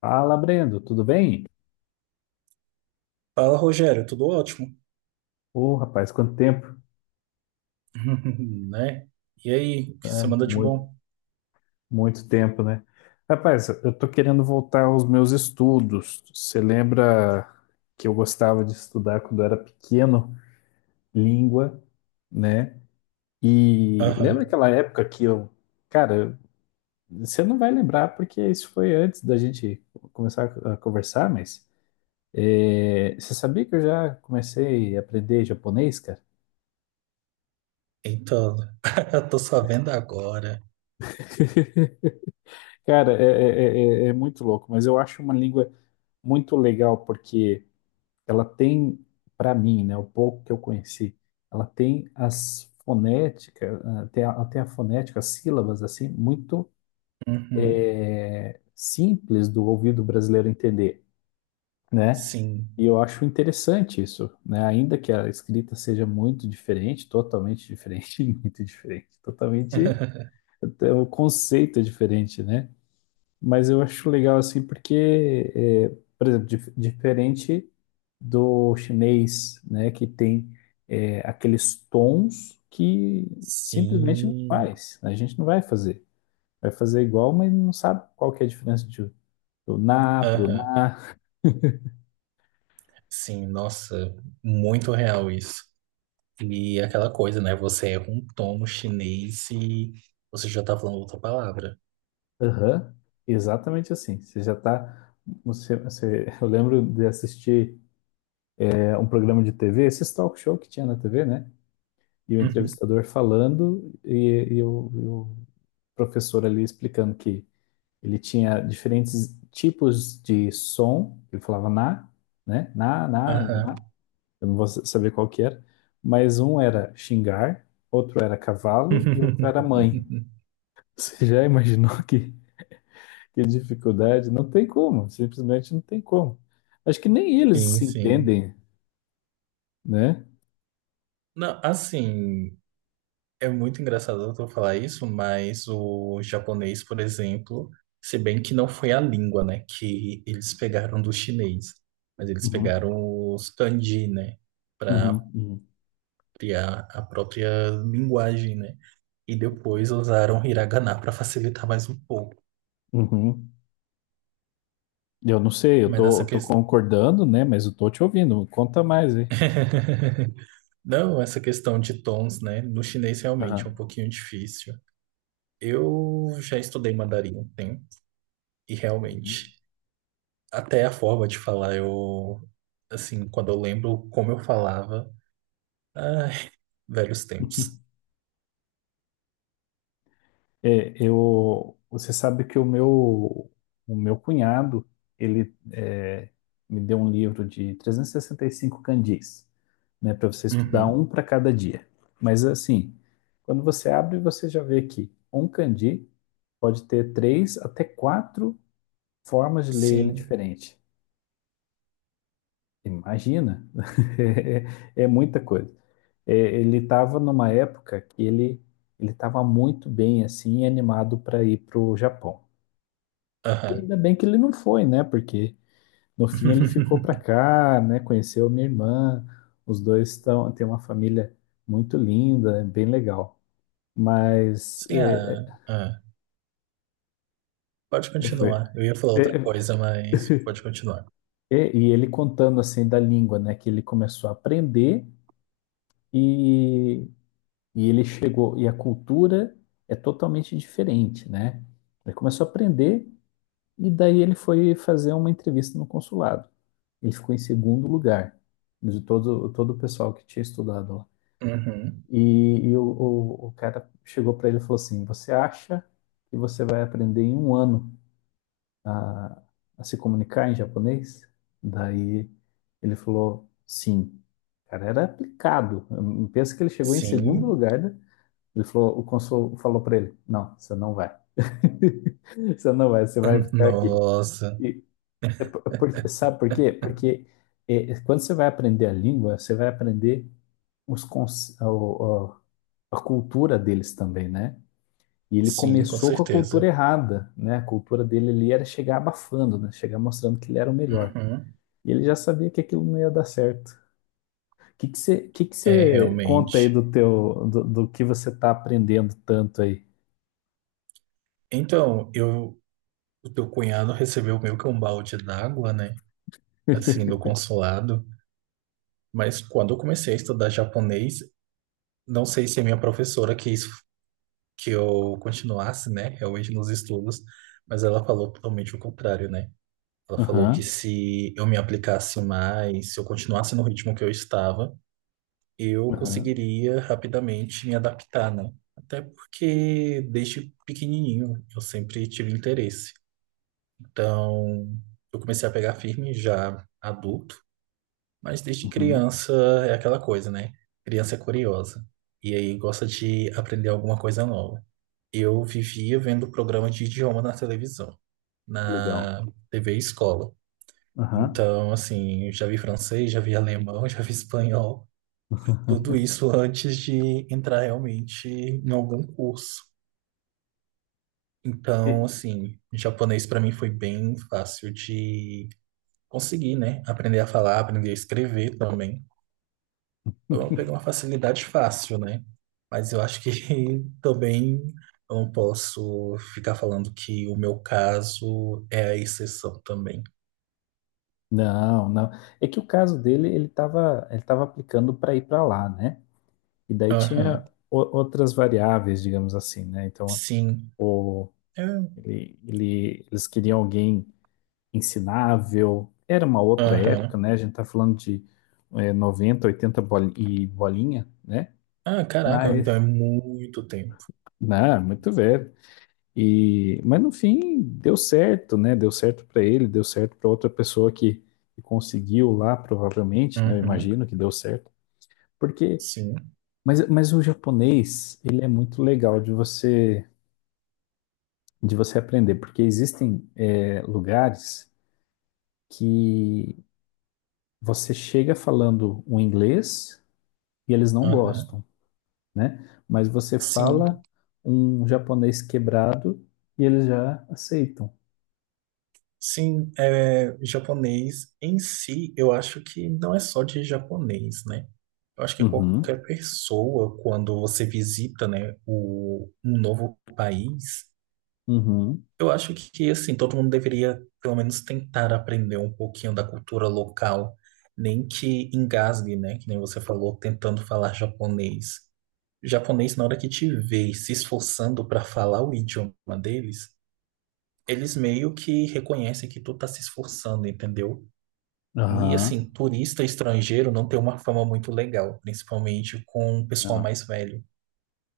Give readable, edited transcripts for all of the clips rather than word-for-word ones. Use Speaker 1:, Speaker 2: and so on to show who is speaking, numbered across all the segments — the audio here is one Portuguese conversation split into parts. Speaker 1: Fala, Brendo, tudo bem?
Speaker 2: Fala, Rogério, tudo ótimo?
Speaker 1: Ô, rapaz, quanto tempo?
Speaker 2: Né? E aí, o que
Speaker 1: É,
Speaker 2: você manda de
Speaker 1: muito,
Speaker 2: bom?
Speaker 1: muito tempo, né? Rapaz, eu tô querendo voltar aos meus estudos. Você lembra que eu gostava de estudar quando eu era pequeno, língua, né? E lembra
Speaker 2: Aham.
Speaker 1: aquela época que eu, cara, você não vai lembrar porque isso foi antes da gente começar a conversar, mas você sabia que eu já comecei a aprender japonês, cara?
Speaker 2: Então, tô sabendo agora.
Speaker 1: Cara, é muito louco, mas eu acho uma língua muito legal porque ela tem, para mim, né, o pouco que eu conheci, ela tem as fonéticas, tem a fonética, as sílabas, assim, muito
Speaker 2: Uhum.
Speaker 1: simples do ouvido brasileiro entender, né?
Speaker 2: Sim.
Speaker 1: E eu acho interessante isso, né? Ainda que a escrita seja muito diferente, totalmente diferente, muito diferente, totalmente, até o conceito é diferente, né? Mas eu acho legal assim porque, é, por exemplo, diferente do chinês, né, que tem aqueles tons que simplesmente não
Speaker 2: Sim.
Speaker 1: faz, a gente não vai fazer. Vai fazer igual, mas não sabe qual que é a diferença de, do na pro
Speaker 2: Aham.
Speaker 1: na.
Speaker 2: Sim, nossa, muito real isso. E aquela coisa, né? Você erra um tom no chinês e você já tá falando outra palavra.
Speaker 1: Aham. Exatamente assim. Você já tá. Eu lembro de assistir um programa de TV, esses talk show que tinha na TV, né? E o
Speaker 2: Uhum.
Speaker 1: entrevistador falando e o professor ali explicando que ele tinha diferentes tipos de som, ele falava na, né? Na, na,
Speaker 2: Aham.
Speaker 1: na, eu não vou saber qual que era, mas um era xingar, outro era cavalo e outro era mãe. Você já imaginou que dificuldade? Não tem como, simplesmente não tem como. Acho que nem eles
Speaker 2: Sim,
Speaker 1: se
Speaker 2: sim.
Speaker 1: entendem, né?
Speaker 2: Não, assim, é muito engraçado tu falar isso, mas o japonês, por exemplo, se bem que não foi a língua, né, que eles pegaram do chinês, mas eles
Speaker 1: Uhum,
Speaker 2: pegaram os kanji, né, para
Speaker 1: uhum,
Speaker 2: criar a própria linguagem, né, e depois usaram hiragana para facilitar mais um pouco.
Speaker 1: uhum, uhum. Eu não sei, eu
Speaker 2: Mas
Speaker 1: tô, eu
Speaker 2: essa
Speaker 1: tô
Speaker 2: questão.
Speaker 1: concordando, né? Mas eu tô te ouvindo. Conta mais aí.
Speaker 2: Não, essa questão de tons, né, no chinês realmente é
Speaker 1: Aham.
Speaker 2: um pouquinho difícil. Eu já estudei mandarim um tempo, e realmente. Até a forma de falar, eu, assim, quando eu lembro como eu falava, ai, velhos tempos.
Speaker 1: É, eu, você sabe que o meu cunhado, ele me deu um livro de 365 candis, né? Para você estudar
Speaker 2: Uhum.
Speaker 1: um para cada dia. Mas assim, quando você abre, você já vê que um candi pode ter três até quatro formas de ler ele
Speaker 2: Sim,
Speaker 1: diferente. Imagina, é muita coisa. É, ele estava numa época que ele estava muito bem assim, animado para ir para o Japão. E
Speaker 2: aham.
Speaker 1: ainda bem que ele não foi, né? Porque no fim ele ficou para cá, né? Conheceu minha irmã, os dois estão têm uma família muito linda, é bem legal. Mas
Speaker 2: Sim, ah, ah. Pode
Speaker 1: foi.
Speaker 2: continuar. Eu ia falar
Speaker 1: É,
Speaker 2: outra coisa, mas pode continuar.
Speaker 1: e ele contando assim da língua, né? Que ele começou a aprender e E ele chegou, e a cultura é totalmente diferente, né? Ele começou a aprender e daí ele foi fazer uma entrevista no consulado. Ele ficou em segundo lugar de todo o pessoal que tinha estudado lá.
Speaker 2: Uhum.
Speaker 1: E, o cara chegou para ele e falou assim: Você acha que você vai aprender em um ano a, a se comunicar em japonês? Daí ele falou: Sim. O cara era aplicado. Pensa que ele chegou em segundo
Speaker 2: Sim,
Speaker 1: lugar da, ele falou, o cônsul falou para ele: Não, você não vai. Você não vai, você vai ficar aqui.
Speaker 2: nossa,
Speaker 1: E, sabe por quê? Porque quando você vai aprender a língua, você vai aprender os, cons- o- a cultura deles também, né? E ele
Speaker 2: sim, com
Speaker 1: começou com a cultura
Speaker 2: certeza.
Speaker 1: errada, né? A cultura dele ali era chegar abafando, né? Chegar mostrando que ele era o melhor.
Speaker 2: Uhum.
Speaker 1: E ele já sabia que aquilo não ia dar certo. O que que você, que que
Speaker 2: É,
Speaker 1: você conta aí
Speaker 2: realmente.
Speaker 1: do do que você está aprendendo tanto aí?
Speaker 2: Então, eu, o teu cunhado recebeu meio que um balde d'água, né? Assim, do consulado. Mas quando eu comecei a estudar japonês, não sei se a minha professora quis que eu continuasse, né, realmente nos estudos, mas ela falou totalmente o contrário, né? Ela falou que
Speaker 1: Aham.
Speaker 2: se eu me aplicasse mais, se eu continuasse no ritmo que eu estava, eu
Speaker 1: Aham,
Speaker 2: conseguiria rapidamente me adaptar, né? Até porque desde pequenininho eu sempre tive interesse. Então, eu comecei a pegar firme já adulto, mas desde
Speaker 1: uhum,
Speaker 2: criança é aquela coisa, né? Criança é curiosa e aí gosta de aprender alguma coisa nova. Eu vivia vendo programa de idioma na televisão,
Speaker 1: legal.
Speaker 2: na TV escola.
Speaker 1: Aham.
Speaker 2: Então, assim, eu já vi francês, já vi alemão, já vi espanhol, tudo isso antes de entrar realmente em algum curso. Então,
Speaker 1: E-
Speaker 2: assim, japonês para mim foi bem fácil de conseguir, né? Aprender a falar, aprender a escrever também. Então, eu vou pegar uma facilidade fácil, né? Mas eu acho que também eu não posso ficar falando que o meu caso é a exceção também.
Speaker 1: Não, não. É que o caso dele, ele tava aplicando para ir para lá, né? E daí
Speaker 2: Aham,
Speaker 1: tinha outras variáveis, digamos assim, né? Então,
Speaker 2: sim.
Speaker 1: o,
Speaker 2: É,
Speaker 1: eles queriam alguém ensinável. Era uma outra época,
Speaker 2: aham.
Speaker 1: né? A gente tá falando de 90, 80 e bolinha, né?
Speaker 2: Ah, caraca,
Speaker 1: Mas,
Speaker 2: então é muito tempo.
Speaker 1: não, muito velho. E, mas no fim deu certo, né? Deu certo para ele, deu certo para outra pessoa que, conseguiu lá, provavelmente, né? Eu
Speaker 2: Uhum.
Speaker 1: imagino que deu certo. Porque,
Speaker 2: Sim.
Speaker 1: mas o japonês, ele é muito legal de você aprender, porque existem lugares que você chega falando um inglês e eles não
Speaker 2: Aham.
Speaker 1: gostam, né? Mas você
Speaker 2: Sim.
Speaker 1: fala um japonês quebrado e eles já aceitam.
Speaker 2: Sim, é, japonês em si, eu acho que não é só de japonês, né? Eu acho que
Speaker 1: Uhum,
Speaker 2: qualquer pessoa, quando você visita, né, o, um novo país,
Speaker 1: uhum,
Speaker 2: eu acho que, assim, todo mundo deveria, pelo menos, tentar aprender um pouquinho da cultura local, nem que engasgue, né? Que nem você falou, tentando falar japonês. Japonês, na hora que te vê se esforçando para falar o idioma deles, eles meio que reconhecem que tu tá se esforçando, entendeu? E, assim,
Speaker 1: aham.
Speaker 2: turista estrangeiro não tem uma fama muito legal, principalmente com o pessoal
Speaker 1: Não,
Speaker 2: mais velho,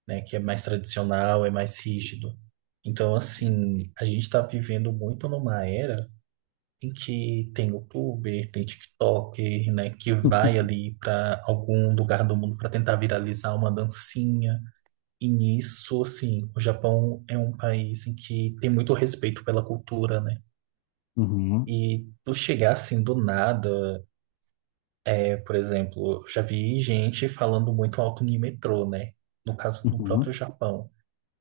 Speaker 2: né? Que é mais tradicional, é mais rígido. Então,
Speaker 1: sim.
Speaker 2: assim, a gente está vivendo muito numa era em que tem youtuber, tem TikToker, né, que vai ali para algum lugar do mundo para tentar viralizar uma dancinha. E nisso, assim, o Japão é um país em que tem muito respeito pela cultura, né?
Speaker 1: Uhum,
Speaker 2: E tu chegar assim do nada, é, por exemplo, eu já vi gente falando muito alto no metrô, né? No caso, no próprio
Speaker 1: uhum.
Speaker 2: Japão.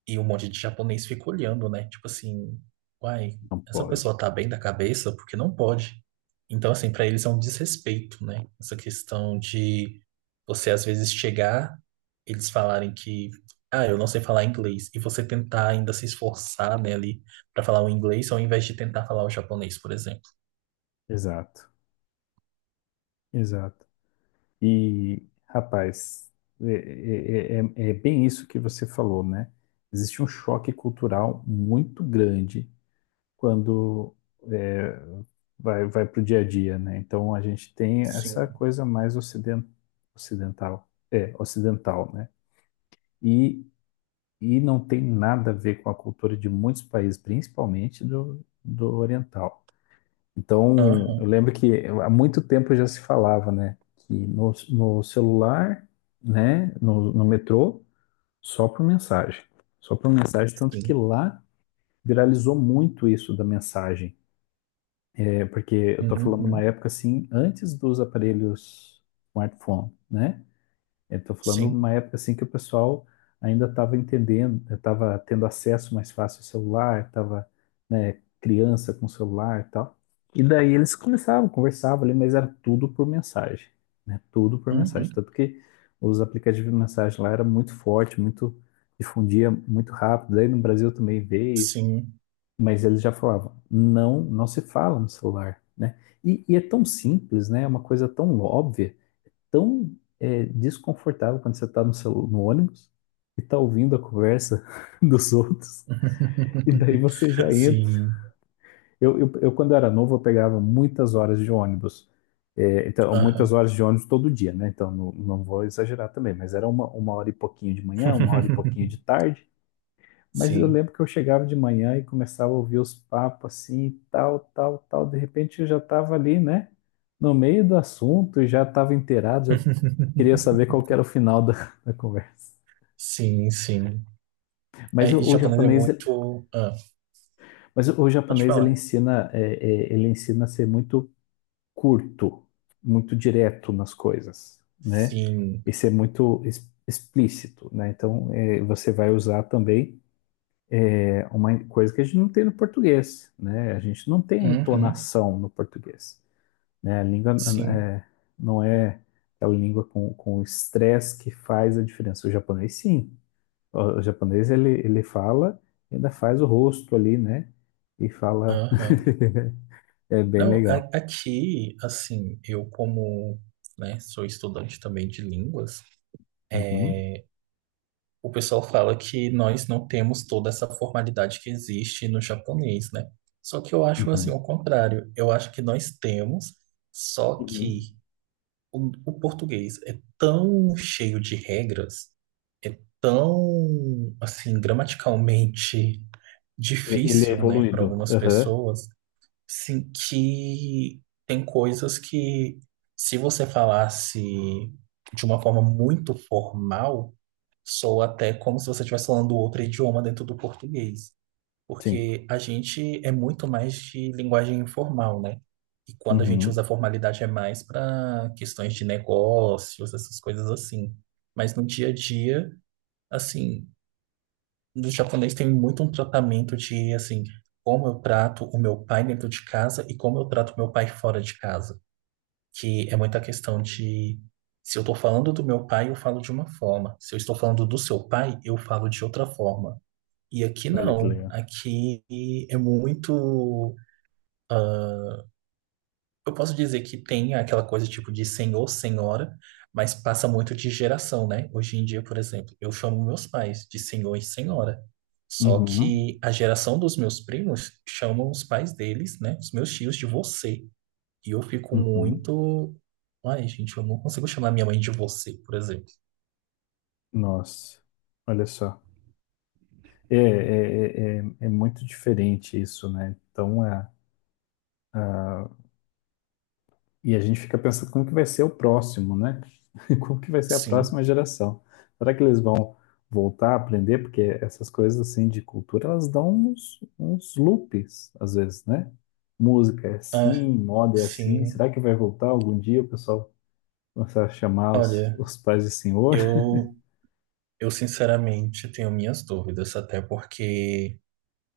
Speaker 2: E um monte de japonês fica olhando, né? Tipo assim, uai,
Speaker 1: Não
Speaker 2: essa
Speaker 1: pode.
Speaker 2: pessoa tá bem da cabeça porque não pode. Então, assim, pra eles é um desrespeito, né? Essa questão de você às vezes chegar, eles falarem que, ah, eu não sei falar inglês, e você tentar ainda se esforçar, né, ali pra falar o inglês ao invés de tentar falar o japonês, por exemplo.
Speaker 1: Exato, exato. E, rapaz, é bem isso que você falou, né? Existe um choque cultural muito grande quando é, vai para o dia a dia, né? Então a gente tem essa
Speaker 2: Sim.
Speaker 1: coisa mais ocidental, né? E, e não tem nada a ver com a cultura de muitos países, principalmente do, oriental. Então, eu
Speaker 2: Aham.
Speaker 1: lembro que há muito tempo já se falava, né, que no, no, celular, né, no metrô, só por mensagem. Só por mensagem, tanto que
Speaker 2: Sim.
Speaker 1: lá viralizou muito isso da mensagem. É porque eu tô falando uma
Speaker 2: Uhum.
Speaker 1: época assim, antes dos aparelhos smartphone, né? Estou falando
Speaker 2: Sim.
Speaker 1: uma época assim que o pessoal ainda estava entendendo, estava tendo acesso mais fácil ao celular, estava, né, criança com celular e tal. E daí eles começavam, conversavam ali, mas era tudo por mensagem, né? Tudo por mensagem.
Speaker 2: Uhum.
Speaker 1: Tanto que os aplicativos de mensagem lá era muito forte, muito difundia muito rápido. Daí no Brasil também veio,
Speaker 2: Sim.
Speaker 1: mas eles já falavam, não, não se fala no celular, né? E é tão simples, né? É uma coisa tão óbvia tão desconfortável quando você está no ônibus e está ouvindo a conversa dos outros, e daí você já entra.
Speaker 2: Sim.
Speaker 1: Eu quando era novo, eu pegava muitas horas de ônibus. É, então,
Speaker 2: Aham.
Speaker 1: muitas horas de ônibus todo dia, né? Então, não, não vou exagerar também, mas era uma hora e pouquinho de manhã, uma hora e pouquinho de tarde. Mas eu
Speaker 2: Sim.
Speaker 1: lembro que eu chegava de manhã e começava a ouvir os papos assim, tal, tal, tal. De repente eu já estava ali, né? No meio do assunto e já estava inteirado, já queria saber qual que era o final da, da conversa.
Speaker 2: Sim, sim. É,
Speaker 1: Mas o,
Speaker 2: e
Speaker 1: o
Speaker 2: japonês é
Speaker 1: japonês,
Speaker 2: muito. Ah,
Speaker 1: mas o, o
Speaker 2: pode
Speaker 1: japonês ele
Speaker 2: falar.
Speaker 1: ensina, é, é, ele ensina a ser muito curto, muito direto nas coisas, né?
Speaker 2: Sim.
Speaker 1: E ser muito explícito, né? Então você vai usar também uma coisa que a gente não tem no português, né? A gente não tem a
Speaker 2: Uhum.
Speaker 1: entonação no português, né? A língua
Speaker 2: Sim.
Speaker 1: é, não é aquela língua com o estresse que faz a diferença. O japonês sim. O japonês, ele fala, e ainda faz o rosto ali, né? E fala.
Speaker 2: Aham.
Speaker 1: É bem
Speaker 2: Não,
Speaker 1: legal.
Speaker 2: aqui, assim, eu como, né, sou estudante também de línguas,
Speaker 1: Uhum,
Speaker 2: o pessoal fala que nós não temos toda essa formalidade que existe no japonês, né? Só que eu acho assim,
Speaker 1: uhum,
Speaker 2: o contrário. Eu acho que nós temos, só
Speaker 1: uhum.
Speaker 2: que o português é tão cheio de regras, é tão, assim, gramaticalmente
Speaker 1: Ele é
Speaker 2: difícil, né, para
Speaker 1: evoluído.
Speaker 2: algumas
Speaker 1: Aham,
Speaker 2: pessoas, sim, que tem coisas que, se você falasse de uma forma muito formal, soa até como se você estivesse falando outro idioma dentro do português.
Speaker 1: sim.
Speaker 2: Porque a gente é muito mais de linguagem informal, né? E quando a gente usa
Speaker 1: Uhum.
Speaker 2: formalidade é mais para questões de negócios, essas coisas assim. Mas no dia a dia, assim, no japonês tem muito um tratamento de, assim, como eu trato o meu pai dentro de casa e como eu trato o meu pai fora de casa. Que é muita questão de, se eu tô falando do meu pai, eu falo de uma forma. Se eu estou falando do seu pai, eu falo de outra forma. E aqui
Speaker 1: Olha que
Speaker 2: não.
Speaker 1: legal.
Speaker 2: Aqui é muito. Eu posso dizer que tem aquela coisa tipo de senhor, senhora, mas passa muito de geração, né? Hoje em dia, por exemplo, eu chamo meus pais de senhor e senhora. Só
Speaker 1: Uhum,
Speaker 2: que a geração dos meus primos chamam os pais deles, né? Os meus tios de você. E eu fico
Speaker 1: uhum.
Speaker 2: muito. Ai, gente, eu não consigo chamar minha mãe de você, por exemplo.
Speaker 1: Nossa, olha só. É muito diferente isso, né? Então, é. E a gente fica pensando como que vai ser o próximo, né? Como que vai ser a
Speaker 2: Sim.
Speaker 1: próxima geração? Será que eles vão voltar a aprender? Porque essas coisas assim de cultura, elas dão uns loops, às vezes, né? Música é
Speaker 2: Ah,
Speaker 1: assim, moda é assim.
Speaker 2: sim.
Speaker 1: Será que vai voltar algum dia o pessoal começar a chamar os,
Speaker 2: Olha,
Speaker 1: os pais de senhor?
Speaker 2: eu, eu sinceramente tenho minhas dúvidas, até porque.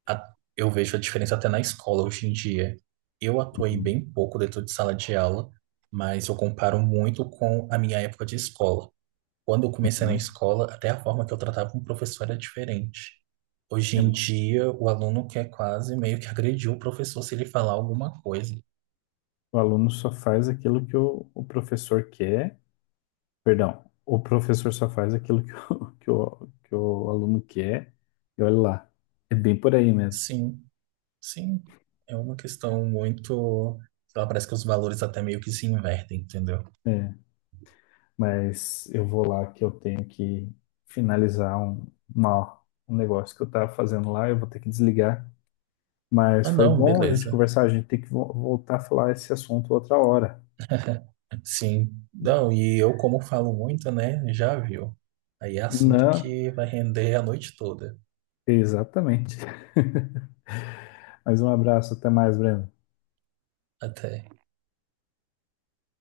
Speaker 2: Eu vejo a diferença até na escola hoje em dia. Eu atuei
Speaker 1: Uhum,
Speaker 2: bem pouco dentro de sala de aula, mas eu comparo muito com a minha época de escola. Quando eu comecei na
Speaker 1: uhum.
Speaker 2: escola, até a forma que eu tratava um professor era diferente. Hoje
Speaker 1: É
Speaker 2: em
Speaker 1: muito difícil.
Speaker 2: dia, o aluno quer quase meio que agredir o professor se ele falar alguma coisa.
Speaker 1: O aluno só faz aquilo que o professor quer. Perdão, o professor só faz aquilo que o aluno quer, e olha lá, é bem por aí mesmo.
Speaker 2: Sim, sim. É uma questão muito. Sei lá, parece que os valores até meio que se invertem, entendeu?
Speaker 1: É, mas eu vou lá que eu tenho que finalizar uma- um negócio que eu estava fazendo lá, eu vou ter que desligar. Mas
Speaker 2: Ah,
Speaker 1: foi
Speaker 2: não,
Speaker 1: bom a gente
Speaker 2: beleza.
Speaker 1: conversar, a gente tem que voltar a falar esse assunto outra hora.
Speaker 2: Sim, não, e eu, como falo muito, né, já viu. Aí é assunto
Speaker 1: Não,
Speaker 2: que vai render a noite toda,
Speaker 1: exatamente. Mas um abraço, até mais, Breno.
Speaker 2: até.